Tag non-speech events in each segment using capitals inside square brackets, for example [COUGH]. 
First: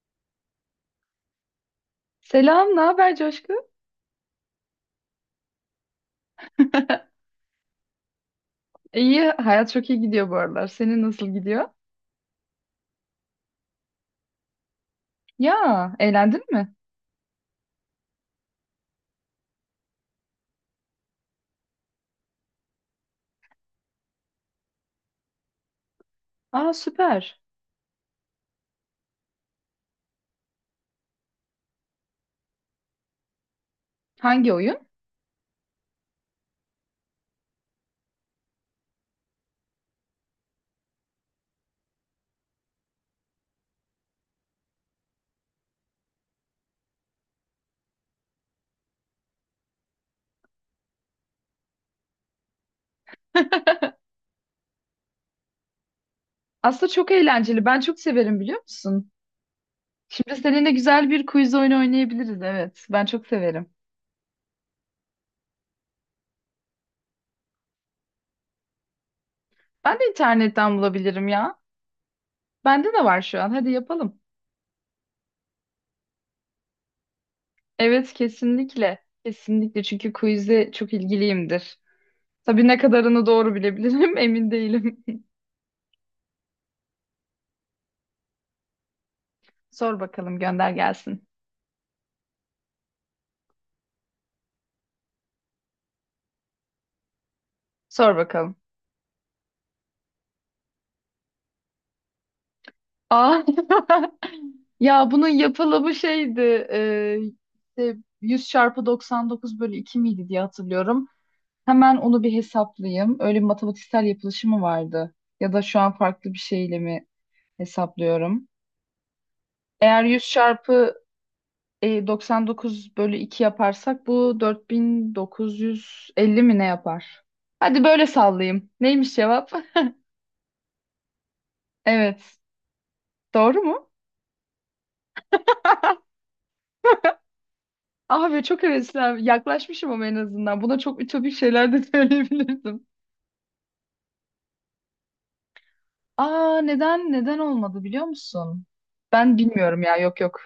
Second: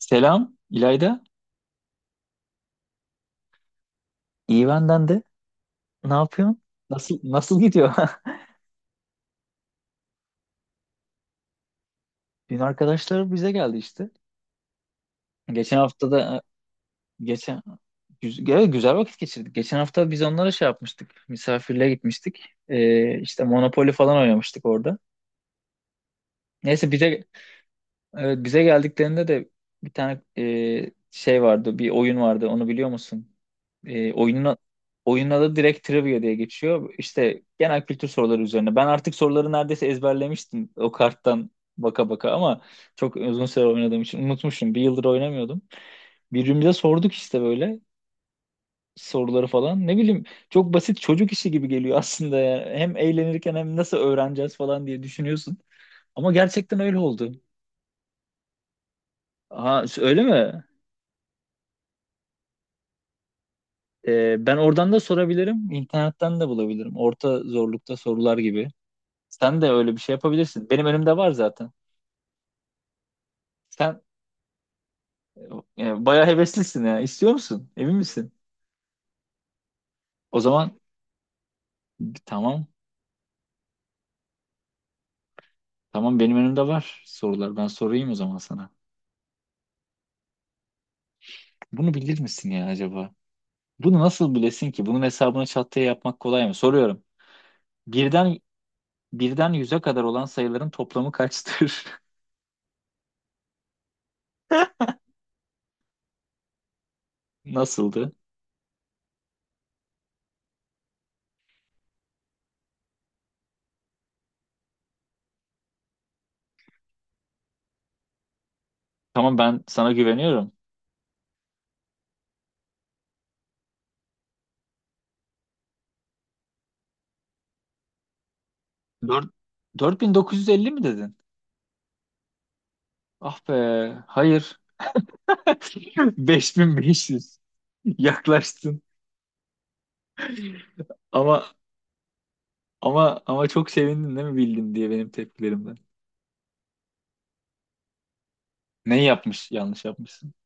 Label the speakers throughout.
Speaker 1: Selam İlayda.
Speaker 2: Selam, ne haber Coşku?
Speaker 1: İyi benden de. Ne yapıyorsun? Nasıl
Speaker 2: [LAUGHS]
Speaker 1: nasıl gidiyor?
Speaker 2: İyi, hayat çok iyi gidiyor bu aralar. Senin nasıl gidiyor?
Speaker 1: [LAUGHS] Dün arkadaşlar bize geldi işte.
Speaker 2: Ya,
Speaker 1: Geçen hafta da
Speaker 2: eğlendin mi?
Speaker 1: geçen evet, güzel vakit geçirdik. Geçen hafta biz onlara şey yapmıştık. Misafirliğe gitmiştik. İşte Monopoly falan oynamıştık orada.
Speaker 2: Aa,
Speaker 1: Neyse,
Speaker 2: süper.
Speaker 1: evet, bize geldiklerinde de bir tane şey vardı, bir oyun vardı. Onu biliyor musun? E,
Speaker 2: Hangi
Speaker 1: oyunun
Speaker 2: oyun?
Speaker 1: Oyunun adı direkt trivia diye geçiyor. İşte genel kültür soruları üzerine. Ben artık soruları neredeyse ezberlemiştim o karttan baka baka, ama çok uzun süre oynadığım için unutmuşum. Bir yıldır oynamıyordum. Birbirimize sorduk işte böyle soruları falan. Ne bileyim, çok basit çocuk işi gibi geliyor aslında ya. Hem eğlenirken hem
Speaker 2: [LAUGHS]
Speaker 1: nasıl öğreneceğiz falan diye düşünüyorsun. Ama gerçekten
Speaker 2: Aslında
Speaker 1: öyle
Speaker 2: çok
Speaker 1: oldu.
Speaker 2: eğlenceli. Ben çok severim biliyor musun?
Speaker 1: Ha, öyle
Speaker 2: Şimdi
Speaker 1: mi?
Speaker 2: seninle güzel bir quiz oyunu oynayabiliriz. Evet, ben çok severim.
Speaker 1: Ben oradan da sorabilirim, internetten de bulabilirim. Orta zorlukta sorular gibi. Sen de öyle
Speaker 2: Ben
Speaker 1: bir
Speaker 2: de
Speaker 1: şey yapabilirsin.
Speaker 2: internetten
Speaker 1: Benim önümde
Speaker 2: bulabilirim
Speaker 1: var
Speaker 2: ya.
Speaker 1: zaten.
Speaker 2: Bende de var şu an. Hadi
Speaker 1: Sen
Speaker 2: yapalım.
Speaker 1: bayağı heveslisin ya. İstiyor musun? Emin
Speaker 2: Evet,
Speaker 1: misin?
Speaker 2: kesinlikle. Kesinlikle çünkü
Speaker 1: O
Speaker 2: quiz'e
Speaker 1: zaman
Speaker 2: çok ilgiliyimdir.
Speaker 1: tamam.
Speaker 2: Tabii ne kadarını doğru bilebilirim [LAUGHS] emin değilim. [LAUGHS]
Speaker 1: Tamam, benim önümde var sorular. Ben sorayım o zaman sana.
Speaker 2: Sor bakalım, gönder gelsin.
Speaker 1: Bunu bilir misin ya acaba? Bunu nasıl bilesin ki? Bunun hesabını çat diye yapmak kolay mı? Soruyorum.
Speaker 2: Sor
Speaker 1: Birden
Speaker 2: bakalım.
Speaker 1: birden 100'e kadar olan sayıların toplamı kaçtır?
Speaker 2: Aa, [LAUGHS] ya bunun yapılımı şeydi e,
Speaker 1: [LAUGHS]
Speaker 2: işte
Speaker 1: Nasıldı?
Speaker 2: 100 çarpı 99 bölü 2 miydi diye hatırlıyorum. Hemen onu bir hesaplayayım. Öyle bir matematiksel yapılışı mı vardı? Ya da şu an farklı bir şeyle mi hesaplıyorum?
Speaker 1: Tamam, ben sana
Speaker 2: Eğer 100
Speaker 1: güveniyorum.
Speaker 2: çarpı 99 bölü 2 yaparsak bu 4950 mi ne yapar? Hadi böyle sallayayım. Neymiş
Speaker 1: Dört-
Speaker 2: cevap? [LAUGHS]
Speaker 1: 4950 mi dedin?
Speaker 2: Evet.
Speaker 1: Ah be.
Speaker 2: Doğru mu?
Speaker 1: Hayır. [LAUGHS] 5500.
Speaker 2: Abi çok
Speaker 1: Yaklaştın.
Speaker 2: heveslen yaklaşmışım ama en azından. Buna çok ütopik
Speaker 1: Ama
Speaker 2: şeyler de [LAUGHS] söyleyebilirdim.
Speaker 1: ama çok sevindin değil mi bildin diye, benim tepkilerimden.
Speaker 2: Aa, neden olmadı biliyor musun?
Speaker 1: Neyi
Speaker 2: Ben
Speaker 1: yapmış?
Speaker 2: bilmiyorum
Speaker 1: Yanlış
Speaker 2: ya, yok
Speaker 1: yapmışsın.
Speaker 2: yok.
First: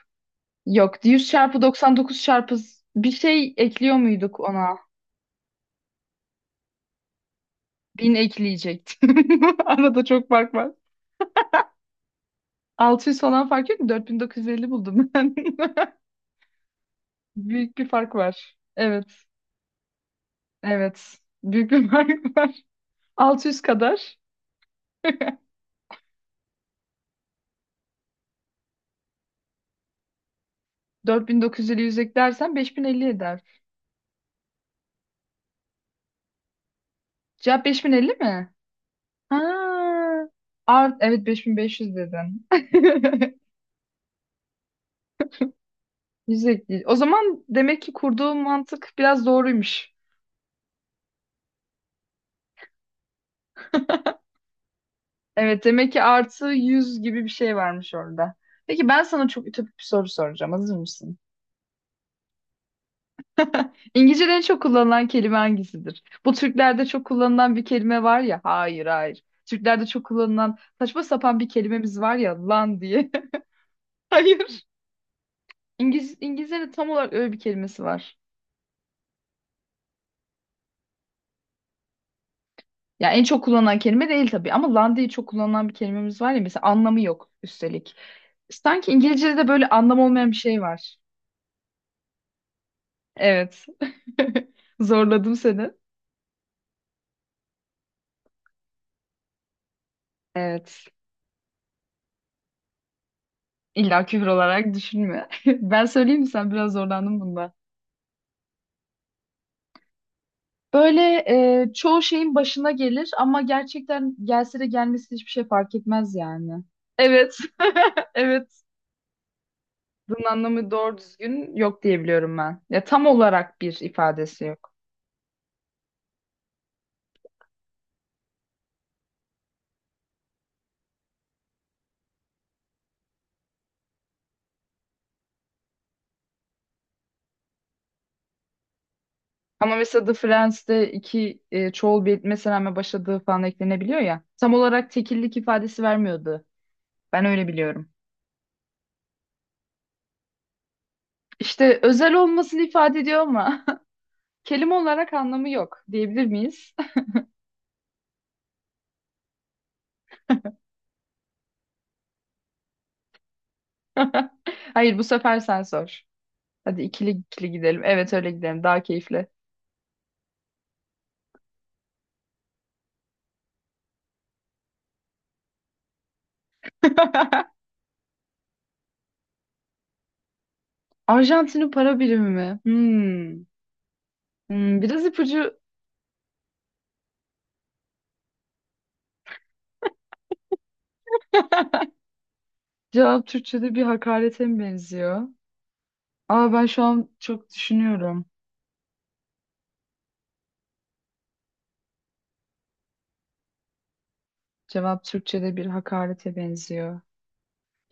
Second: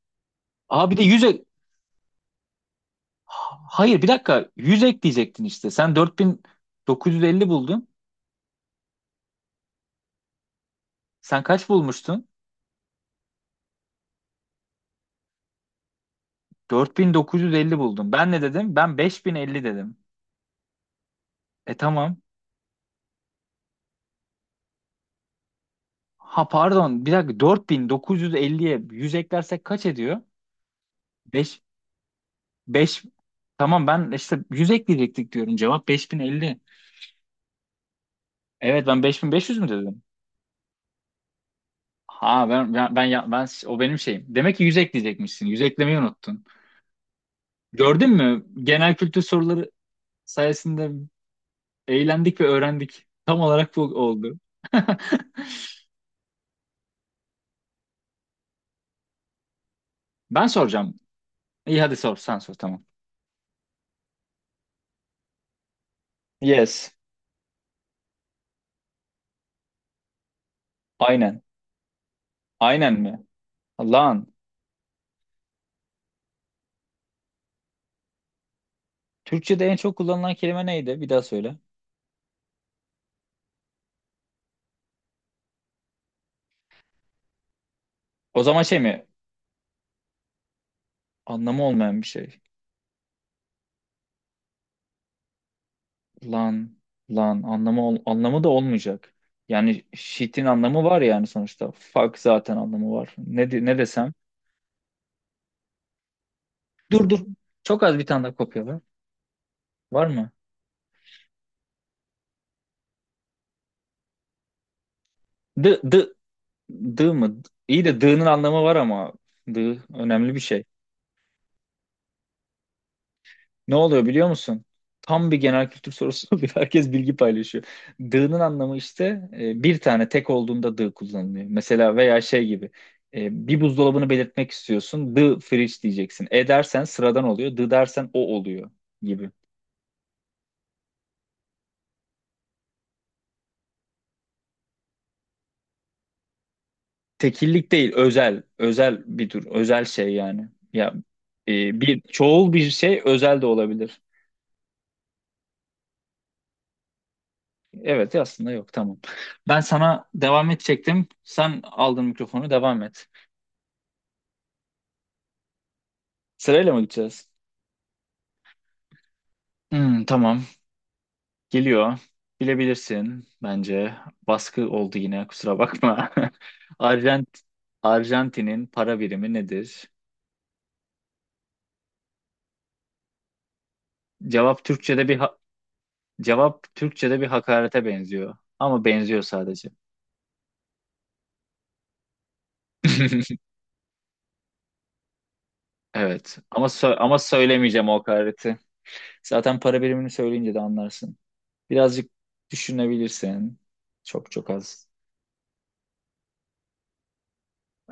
Speaker 1: Aa, bir de
Speaker 2: Yok,
Speaker 1: 100
Speaker 2: 100
Speaker 1: ek...
Speaker 2: çarpı 99 çarpı bir şey
Speaker 1: Ha-
Speaker 2: ekliyor
Speaker 1: hayır, bir
Speaker 2: muyduk
Speaker 1: dakika.
Speaker 2: ona?
Speaker 1: 100 ekleyecektin işte. Sen 4950 buldun.
Speaker 2: Bin ekleyecektim. [LAUGHS] Arada çok fark var.
Speaker 1: Sen kaç bulmuştun?
Speaker 2: 600 falan fark yok mu? 4950 buldum ben. [LAUGHS]
Speaker 1: 4950
Speaker 2: Büyük bir
Speaker 1: buldun.
Speaker 2: fark
Speaker 1: Ben ne
Speaker 2: var.
Speaker 1: dedim? Ben
Speaker 2: Evet.
Speaker 1: 5050 dedim.
Speaker 2: Evet. Büyük
Speaker 1: E,
Speaker 2: bir [LAUGHS]
Speaker 1: tamam.
Speaker 2: fark var. 600 kadar.
Speaker 1: Ha, pardon. Bir dakika, 4950'ye 150'ye 100 eklersek kaç ediyor? 5
Speaker 2: 4950 150 100 eklersen
Speaker 1: 5
Speaker 2: 5050 eder.
Speaker 1: tamam, ben işte 100 ekleyecektik diyorum. Cevap 5050.
Speaker 2: Cevap 5050 mi?
Speaker 1: Evet, ben beş bin
Speaker 2: Ha,
Speaker 1: beş yüz mü dedim?
Speaker 2: evet 5500
Speaker 1: Ha,
Speaker 2: dedin. [LAUGHS]
Speaker 1: ben o benim şeyim. Demek ki 100 ekleyecekmişsin. 100 eklemeyi unuttun.
Speaker 2: Yüzde değil. O zaman demek ki
Speaker 1: Gördün
Speaker 2: kurduğum
Speaker 1: mü?
Speaker 2: mantık
Speaker 1: Genel kültür
Speaker 2: biraz
Speaker 1: soruları
Speaker 2: doğruymuş.
Speaker 1: sayesinde eğlendik ve öğrendik. Tam olarak bu oldu. [LAUGHS]
Speaker 2: Evet demek ki artı 100 gibi bir şey varmış orada. Peki ben sana çok ütopik bir soru
Speaker 1: Ben
Speaker 2: soracağım. Hazır
Speaker 1: soracağım.
Speaker 2: mısın?
Speaker 1: İyi, hadi sor, sen sor, tamam.
Speaker 2: İngilizce'de en çok kullanılan kelime hangisidir? Bu Türklerde
Speaker 1: Yes.
Speaker 2: çok kullanılan bir kelime var ya. Hayır, hayır. Türklerde çok kullanılan saçma sapan
Speaker 1: Aynen.
Speaker 2: bir kelimemiz var ya, lan
Speaker 1: Aynen
Speaker 2: diye.
Speaker 1: mi?
Speaker 2: [LAUGHS]
Speaker 1: Lan.
Speaker 2: Hayır. İngiliz, İngilizce'de tam olarak öyle bir kelimesi var.
Speaker 1: Türkçe'de en çok kullanılan kelime neydi? Bir daha söyle.
Speaker 2: Ya en çok kullanılan kelime değil tabii ama lan diye çok kullanılan bir kelimemiz var ya, mesela anlamı yok üstelik.
Speaker 1: O zaman şey
Speaker 2: Sanki
Speaker 1: mi?
Speaker 2: İngilizce'de de böyle anlam olmayan bir şey var.
Speaker 1: Anlamı olmayan bir şey.
Speaker 2: Evet. [LAUGHS] Zorladım seni.
Speaker 1: Lan, lan, anlamı da olmayacak. Yani shit'in anlamı
Speaker 2: Evet.
Speaker 1: var yani sonuçta. Fuck zaten anlamı var. Ne
Speaker 2: İlla
Speaker 1: desem?
Speaker 2: küfür olarak düşünme. [LAUGHS] Ben söyleyeyim mi, sen biraz
Speaker 1: Dur, dur.
Speaker 2: zorlandın bunda.
Speaker 1: Çok az bir tane daha kopya var. Var mı?
Speaker 2: Böyle çoğu şeyin başına gelir ama gerçekten gelse de gelmesi hiçbir şey fark
Speaker 1: D d
Speaker 2: etmez yani.
Speaker 1: D
Speaker 2: Evet.
Speaker 1: mı? İyi de
Speaker 2: [LAUGHS]
Speaker 1: d'nın
Speaker 2: Evet.
Speaker 1: anlamı var ama d
Speaker 2: Bunun
Speaker 1: önemli bir şey.
Speaker 2: anlamı doğru düzgün yok diyebiliyorum ben. Ya tam olarak
Speaker 1: Ne
Speaker 2: bir
Speaker 1: oluyor biliyor
Speaker 2: ifadesi
Speaker 1: musun?
Speaker 2: yok.
Speaker 1: Tam bir genel kültür sorusu [LAUGHS] oluyor. Herkes bilgi paylaşıyor. Dığ'nın anlamı işte, bir tane tek olduğunda dığ kullanılıyor. Mesela veya şey gibi, bir buzdolabını belirtmek istiyorsun. Dığ fridge diyeceksin. E dersen sıradan oluyor. Dığ dersen o oluyor gibi.
Speaker 2: Ama mesela The Friends'te iki çoğul bir etmesine rağmen başladığı falan eklenebiliyor ya. Tam olarak tekillik ifadesi vermiyordu. Ben öyle
Speaker 1: Tekillik
Speaker 2: biliyorum.
Speaker 1: değil, özel. Özel bir tür. Özel şey yani. Ya,
Speaker 2: İşte
Speaker 1: bir
Speaker 2: özel
Speaker 1: çoğul
Speaker 2: olmasını
Speaker 1: bir
Speaker 2: ifade
Speaker 1: şey
Speaker 2: ediyor
Speaker 1: özel de
Speaker 2: ama
Speaker 1: olabilir.
Speaker 2: [LAUGHS] kelime olarak anlamı yok diyebilir miyiz?
Speaker 1: Evet, aslında yok, tamam. Ben sana devam edecektim. Sen aldın mikrofonu, devam et.
Speaker 2: [LAUGHS] Hayır, bu sefer sen sor.
Speaker 1: Sırayla mı
Speaker 2: Hadi ikili
Speaker 1: gideceğiz?
Speaker 2: ikili gidelim. Evet, öyle gidelim. Daha keyifli.
Speaker 1: Hmm, tamam. Geliyor. Bilebilirsin bence. Baskı oldu yine, kusura bakma. [LAUGHS] Arjant
Speaker 2: [LAUGHS]
Speaker 1: Arjantin'in para birimi nedir?
Speaker 2: Arjantin'in para birimi mi? Hmm.
Speaker 1: Cevap
Speaker 2: Hmm, biraz
Speaker 1: Türkçe'de bir ha-
Speaker 2: ipucu,
Speaker 1: Cevap Türkçe'de bir hakarete benziyor. Ama benziyor sadece.
Speaker 2: cevap
Speaker 1: [LAUGHS]
Speaker 2: Türkçe'de bir hakarete mi benziyor?
Speaker 1: Evet.
Speaker 2: Aa, ben şu an
Speaker 1: Ama
Speaker 2: çok
Speaker 1: söylemeyeceğim o
Speaker 2: düşünüyorum.
Speaker 1: hakareti. Zaten para birimini söyleyince de anlarsın. Birazcık düşünebilirsin. Çok çok az.
Speaker 2: Cevap Türkçe'de bir hakarete benziyor.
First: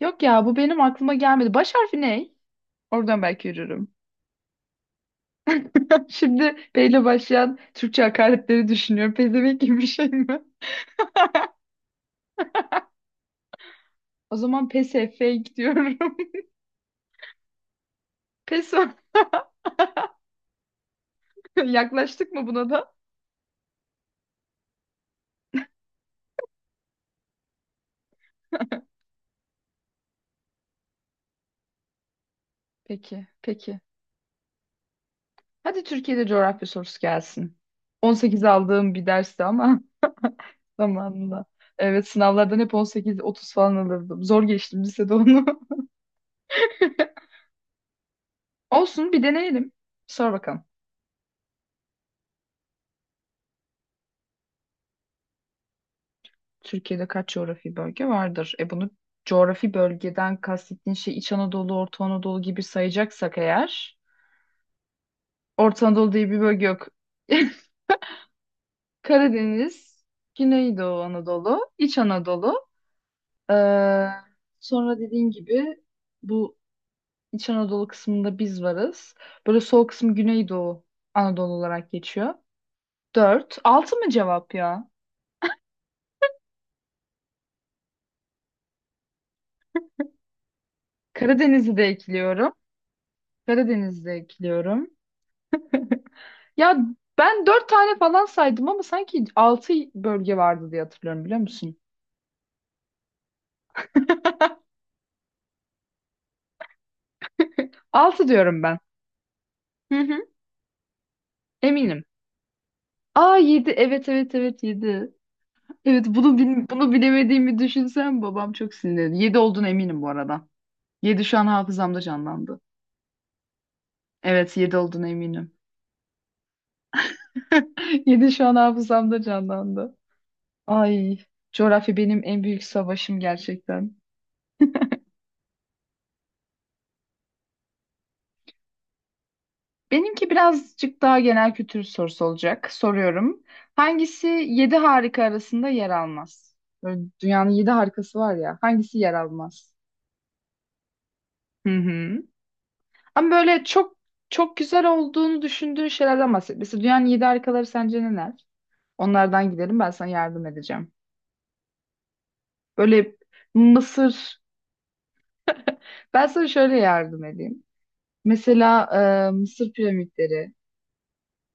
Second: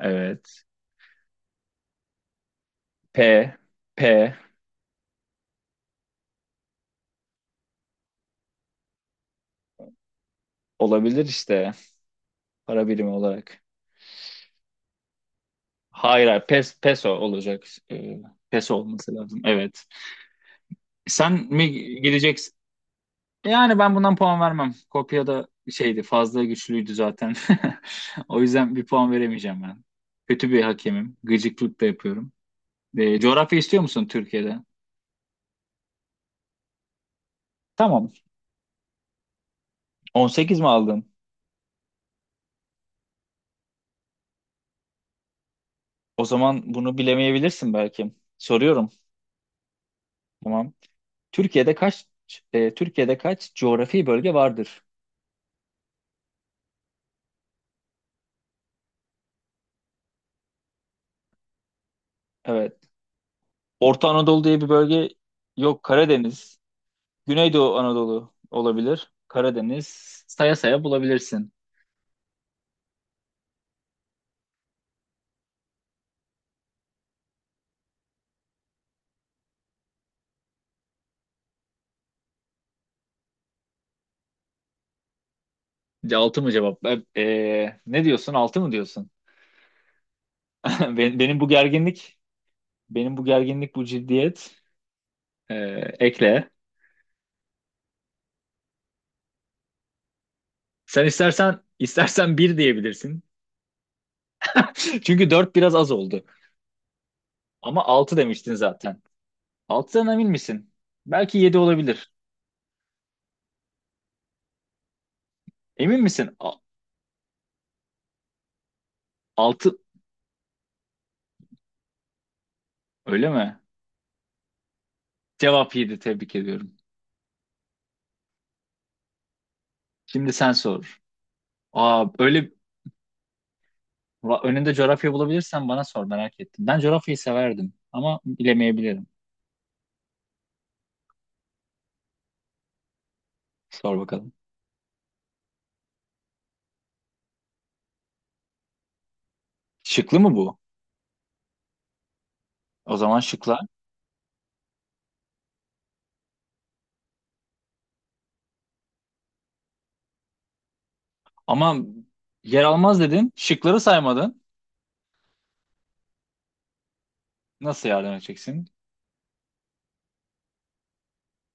Speaker 2: Yok ya, bu benim aklıma gelmedi. Baş harfi ne?
Speaker 1: P
Speaker 2: Oradan belki yürürüm.
Speaker 1: P
Speaker 2: [LAUGHS] Şimdi P ile başlayan Türkçe hakaretleri düşünüyorum. Pezevenk gibi bir şey mi?
Speaker 1: olabilir işte, para birimi olarak.
Speaker 2: O zaman pes fake diyorum.
Speaker 1: Hayır, hayır. Peso olacak. Ee,
Speaker 2: [LAUGHS] Pes
Speaker 1: Peso
Speaker 2: var.
Speaker 1: olması lazım. Evet. Sen
Speaker 2: [LAUGHS]
Speaker 1: mi
Speaker 2: Yaklaştık mı
Speaker 1: gideceksin?
Speaker 2: buna da?
Speaker 1: Yani ben bundan puan vermem. Kopya da şeydi, fazla güçlüydü zaten. [LAUGHS] O yüzden bir puan veremeyeceğim ben. Kötü bir hakemim. Gıcıklık da yapıyorum.
Speaker 2: Peki,
Speaker 1: Coğrafya
Speaker 2: peki.
Speaker 1: istiyor musun Türkiye'de?
Speaker 2: Hadi Türkiye'de coğrafya sorusu gelsin.
Speaker 1: Tamam.
Speaker 2: 18 aldığım bir dersti ama
Speaker 1: 18 mi
Speaker 2: [LAUGHS]
Speaker 1: aldın?
Speaker 2: zamanında. Evet sınavlardan hep 18-30 falan alırdım. Zor geçtim lisede onu. [LAUGHS]
Speaker 1: O zaman bunu bilemeyebilirsin belki. Soruyorum.
Speaker 2: Olsun, bir deneyelim. Sor bakalım.
Speaker 1: Tamam. Türkiye'de kaç Türkiye'de kaç coğrafi bölge vardır?
Speaker 2: Türkiye'de kaç coğrafi bölge vardır? E, bunu, coğrafi bölgeden kastettiğin şey İç Anadolu, Orta Anadolu gibi
Speaker 1: Evet.
Speaker 2: sayacaksak eğer,
Speaker 1: Orta Anadolu diye bir bölge yok.
Speaker 2: Orta Anadolu diye bir
Speaker 1: Karadeniz.
Speaker 2: bölge yok. [LAUGHS]
Speaker 1: Güneydoğu Anadolu olabilir. Karadeniz.
Speaker 2: Karadeniz,
Speaker 1: Saya saya
Speaker 2: Güneydoğu
Speaker 1: bulabilirsin.
Speaker 2: Anadolu, İç Anadolu. Ee, sonra dediğin gibi bu İç Anadolu kısmında biz varız. Böyle sol kısmı Güneydoğu Anadolu olarak geçiyor. Dört. Altı mı cevap ya?
Speaker 1: Altı mı cevap? Ne diyorsun? Altı mı diyorsun? [LAUGHS] Ben- Benim bu
Speaker 2: Karadeniz'i de
Speaker 1: gerginlik,
Speaker 2: ekliyorum.
Speaker 1: benim bu gerginlik, bu
Speaker 2: Karadeniz'i de
Speaker 1: ciddiyet.
Speaker 2: ekliyorum.
Speaker 1: E, ekle.
Speaker 2: Ya ben dört tane falan saydım ama sanki altı bölge vardı diye
Speaker 1: Sen
Speaker 2: hatırlıyorum biliyor
Speaker 1: istersen
Speaker 2: musun?
Speaker 1: istersen bir diyebilirsin. [LAUGHS] Çünkü dört biraz az oldu. Ama altı
Speaker 2: Altı
Speaker 1: demiştin
Speaker 2: diyorum ben.
Speaker 1: zaten.
Speaker 2: Hı
Speaker 1: Altıdan
Speaker 2: hı.
Speaker 1: emin misin? Belki yedi
Speaker 2: Eminim.
Speaker 1: olabilir.
Speaker 2: Aa, yedi. Evet, evet, evet, yedi.
Speaker 1: Emin
Speaker 2: Evet,
Speaker 1: misin?
Speaker 2: bunu bilemediğimi düşünsem babam çok sinirlenir. Yedi olduğuna
Speaker 1: Altı
Speaker 2: eminim bu arada. Yedi şu an hafızamda canlandı.
Speaker 1: öyle mi?
Speaker 2: Evet, yedi olduğuna eminim.
Speaker 1: Cevap yedi. Tebrik ediyorum.
Speaker 2: [LAUGHS] Yedi şu an hafızamda canlandı.
Speaker 1: Şimdi sen sor.
Speaker 2: Ay, coğrafya
Speaker 1: Aa,
Speaker 2: benim en
Speaker 1: öyle.
Speaker 2: büyük savaşım gerçekten.
Speaker 1: Önünde coğrafya bulabilirsen bana sor, merak ettim. Ben coğrafyayı severdim ama bilemeyebilirim.
Speaker 2: Benimki birazcık daha genel kültür sorusu olacak. Soruyorum.
Speaker 1: Sor
Speaker 2: Hangisi
Speaker 1: bakalım.
Speaker 2: yedi harika arasında yer almaz? Böyle dünyanın yedi harikası var ya. Hangisi yer almaz?
Speaker 1: Şıklı mı bu?
Speaker 2: Hı hı.
Speaker 1: O zaman
Speaker 2: Ama
Speaker 1: şıklar.
Speaker 2: böyle çok çok güzel olduğunu düşündüğün şeylerden bahset. Mesela dünyanın yedi harikaları sence neler? Onlardan gidelim, ben sana yardım edeceğim.
Speaker 1: Ama yer almaz
Speaker 2: Böyle
Speaker 1: dedin. Şıkları
Speaker 2: Mısır.
Speaker 1: saymadın.
Speaker 2: Ben sana şöyle yardım edeyim.
Speaker 1: Nasıl yardım edeceksin?
Speaker 2: Mesela Mısır piramitleri.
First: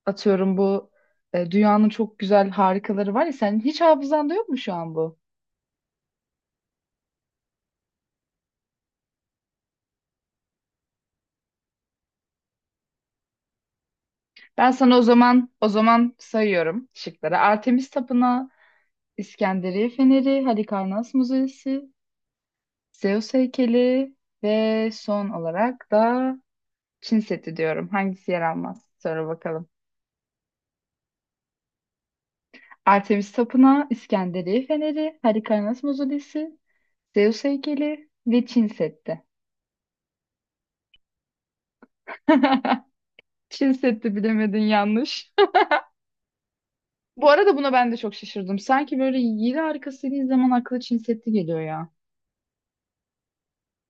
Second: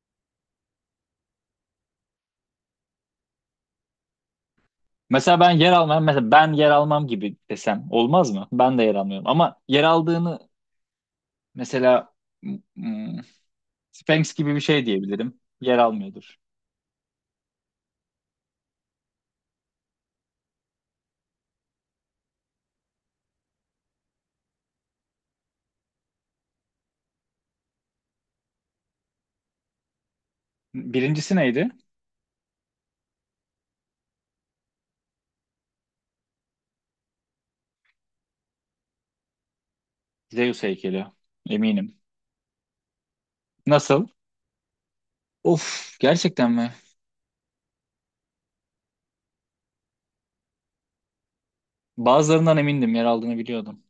Speaker 2: Atıyorum bu dünyanın çok güzel harikaları var ya. Senin hiç hafızanda yok mu şu an bu?
Speaker 1: Mesela ben yer almam. Mesela ben yer almam gibi desem olmaz mı? Ben de yer almıyorum. Ama yer aldığını, mesela, hmm, Sphinx gibi bir
Speaker 2: Ben
Speaker 1: şey
Speaker 2: sana o
Speaker 1: diyebilirim.
Speaker 2: zaman
Speaker 1: Yer almıyordur.
Speaker 2: sayıyorum şıkları. Artemis Tapınağı, İskenderiye Feneri, Halikarnas Müzesi, Zeus heykeli ve son olarak da Çin Seddi diyorum. Hangisi yer almaz? Sonra bakalım.
Speaker 1: Birincisi neydi?
Speaker 2: Artemis Tapınağı, İskenderiye Feneri, Halikarnas Müzesi, Zeus heykeli ve Çin Seddi.
Speaker 1: Zeus heykeli. Eminim.
Speaker 2: [LAUGHS] Çin
Speaker 1: Nasıl?
Speaker 2: Seddi, bilemedin, yanlış.
Speaker 1: Of, gerçekten mi?
Speaker 2: [LAUGHS] Bu arada buna ben de çok şaşırdım. Sanki böyle yedi arkasını izlemen aklı Çin Seddi geliyor ya.
Speaker 1: Bazılarından emindim, yer aldığını biliyordum.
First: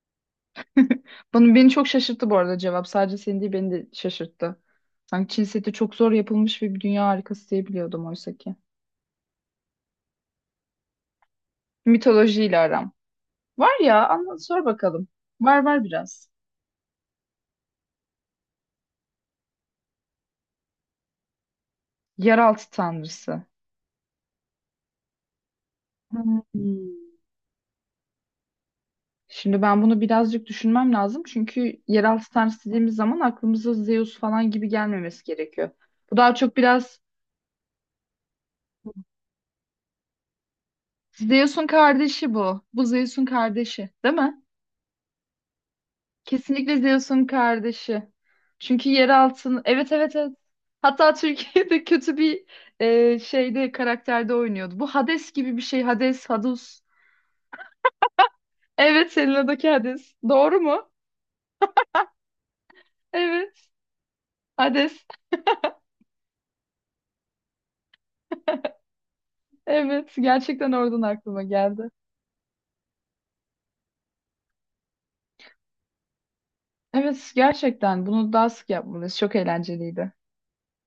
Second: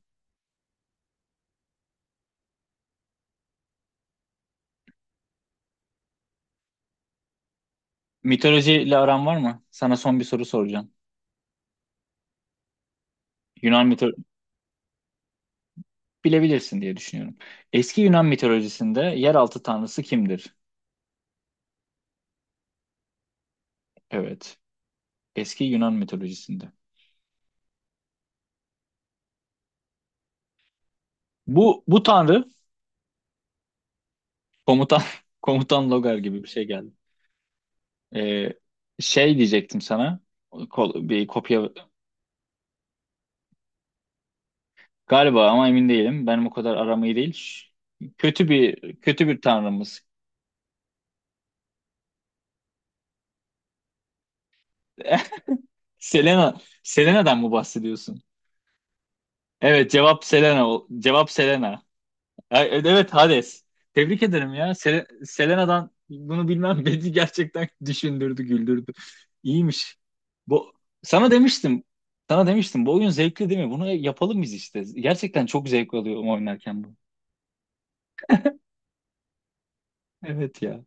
Speaker 2: Bunu beni çok şaşırttı bu arada cevap. Sadece seni değil beni de şaşırttı. Sanki Çin seti çok zor yapılmış ve bir dünya harikası diye biliyordum oysa ki.
Speaker 1: Mitolojiyle aran var mı? Sana son bir soru soracağım.
Speaker 2: Mitolojiyle aram. Var
Speaker 1: Yunan
Speaker 2: ya,
Speaker 1: mito
Speaker 2: anlat, sor bakalım. Var, var biraz.
Speaker 1: Bilebilirsin diye düşünüyorum. Eski Yunan mitolojisinde yeraltı tanrısı kimdir?
Speaker 2: Yeraltı tanrısı.
Speaker 1: Evet. Eski Yunan mitolojisinde.
Speaker 2: Hmm. Şimdi ben bunu birazcık düşünmem lazım. Çünkü
Speaker 1: Bu
Speaker 2: yeraltı
Speaker 1: tanrı
Speaker 2: tanrısı dediğimiz zaman aklımıza Zeus falan gibi
Speaker 1: komutan
Speaker 2: gelmemesi
Speaker 1: [LAUGHS]
Speaker 2: gerekiyor.
Speaker 1: komutan Logar
Speaker 2: Bu daha
Speaker 1: gibi bir
Speaker 2: çok
Speaker 1: şey geldi.
Speaker 2: biraz
Speaker 1: Ee, şey diyecektim sana. Bir
Speaker 2: Zeus'un
Speaker 1: kopya
Speaker 2: kardeşi bu. Bu Zeus'un kardeşi, değil mi?
Speaker 1: galiba ama emin değilim. Benim o kadar
Speaker 2: Kesinlikle
Speaker 1: aramayı
Speaker 2: Zeus'un
Speaker 1: değil.
Speaker 2: kardeşi.
Speaker 1: Kötü
Speaker 2: Çünkü
Speaker 1: bir
Speaker 2: yer altın. Evet,
Speaker 1: tanrımız.
Speaker 2: evet, evet. Hatta Türkiye'de [LAUGHS] kötü bir şeyde karakterde oynuyordu. Bu Hades gibi bir
Speaker 1: [LAUGHS]
Speaker 2: şey. Hades, Hadus.
Speaker 1: Selena'dan mı bahsediyorsun?
Speaker 2: Evet, Selena'daki
Speaker 1: Evet,
Speaker 2: Hades.
Speaker 1: cevap
Speaker 2: Doğru
Speaker 1: Selena.
Speaker 2: mu?
Speaker 1: Cevap Selena. Ay, evet, Hades.
Speaker 2: Evet.
Speaker 1: Tebrik ederim ya.
Speaker 2: Hades.
Speaker 1: Selena'dan bunu bilmem [LAUGHS] beni gerçekten düşündürdü, güldürdü.
Speaker 2: [LAUGHS]
Speaker 1: İyiymiş.
Speaker 2: Evet.
Speaker 1: Bu
Speaker 2: Gerçekten oradan
Speaker 1: sana
Speaker 2: aklıma
Speaker 1: demiştim.
Speaker 2: geldi.
Speaker 1: Sana demiştim, bu oyun zevkli değil mi? Bunu yapalım biz işte. Gerçekten çok zevk alıyorum oynarken bu.
Speaker 2: Evet, gerçekten bunu daha sık yapmalıyız. Çok eğlenceliydi.
Speaker 1: Evet ya.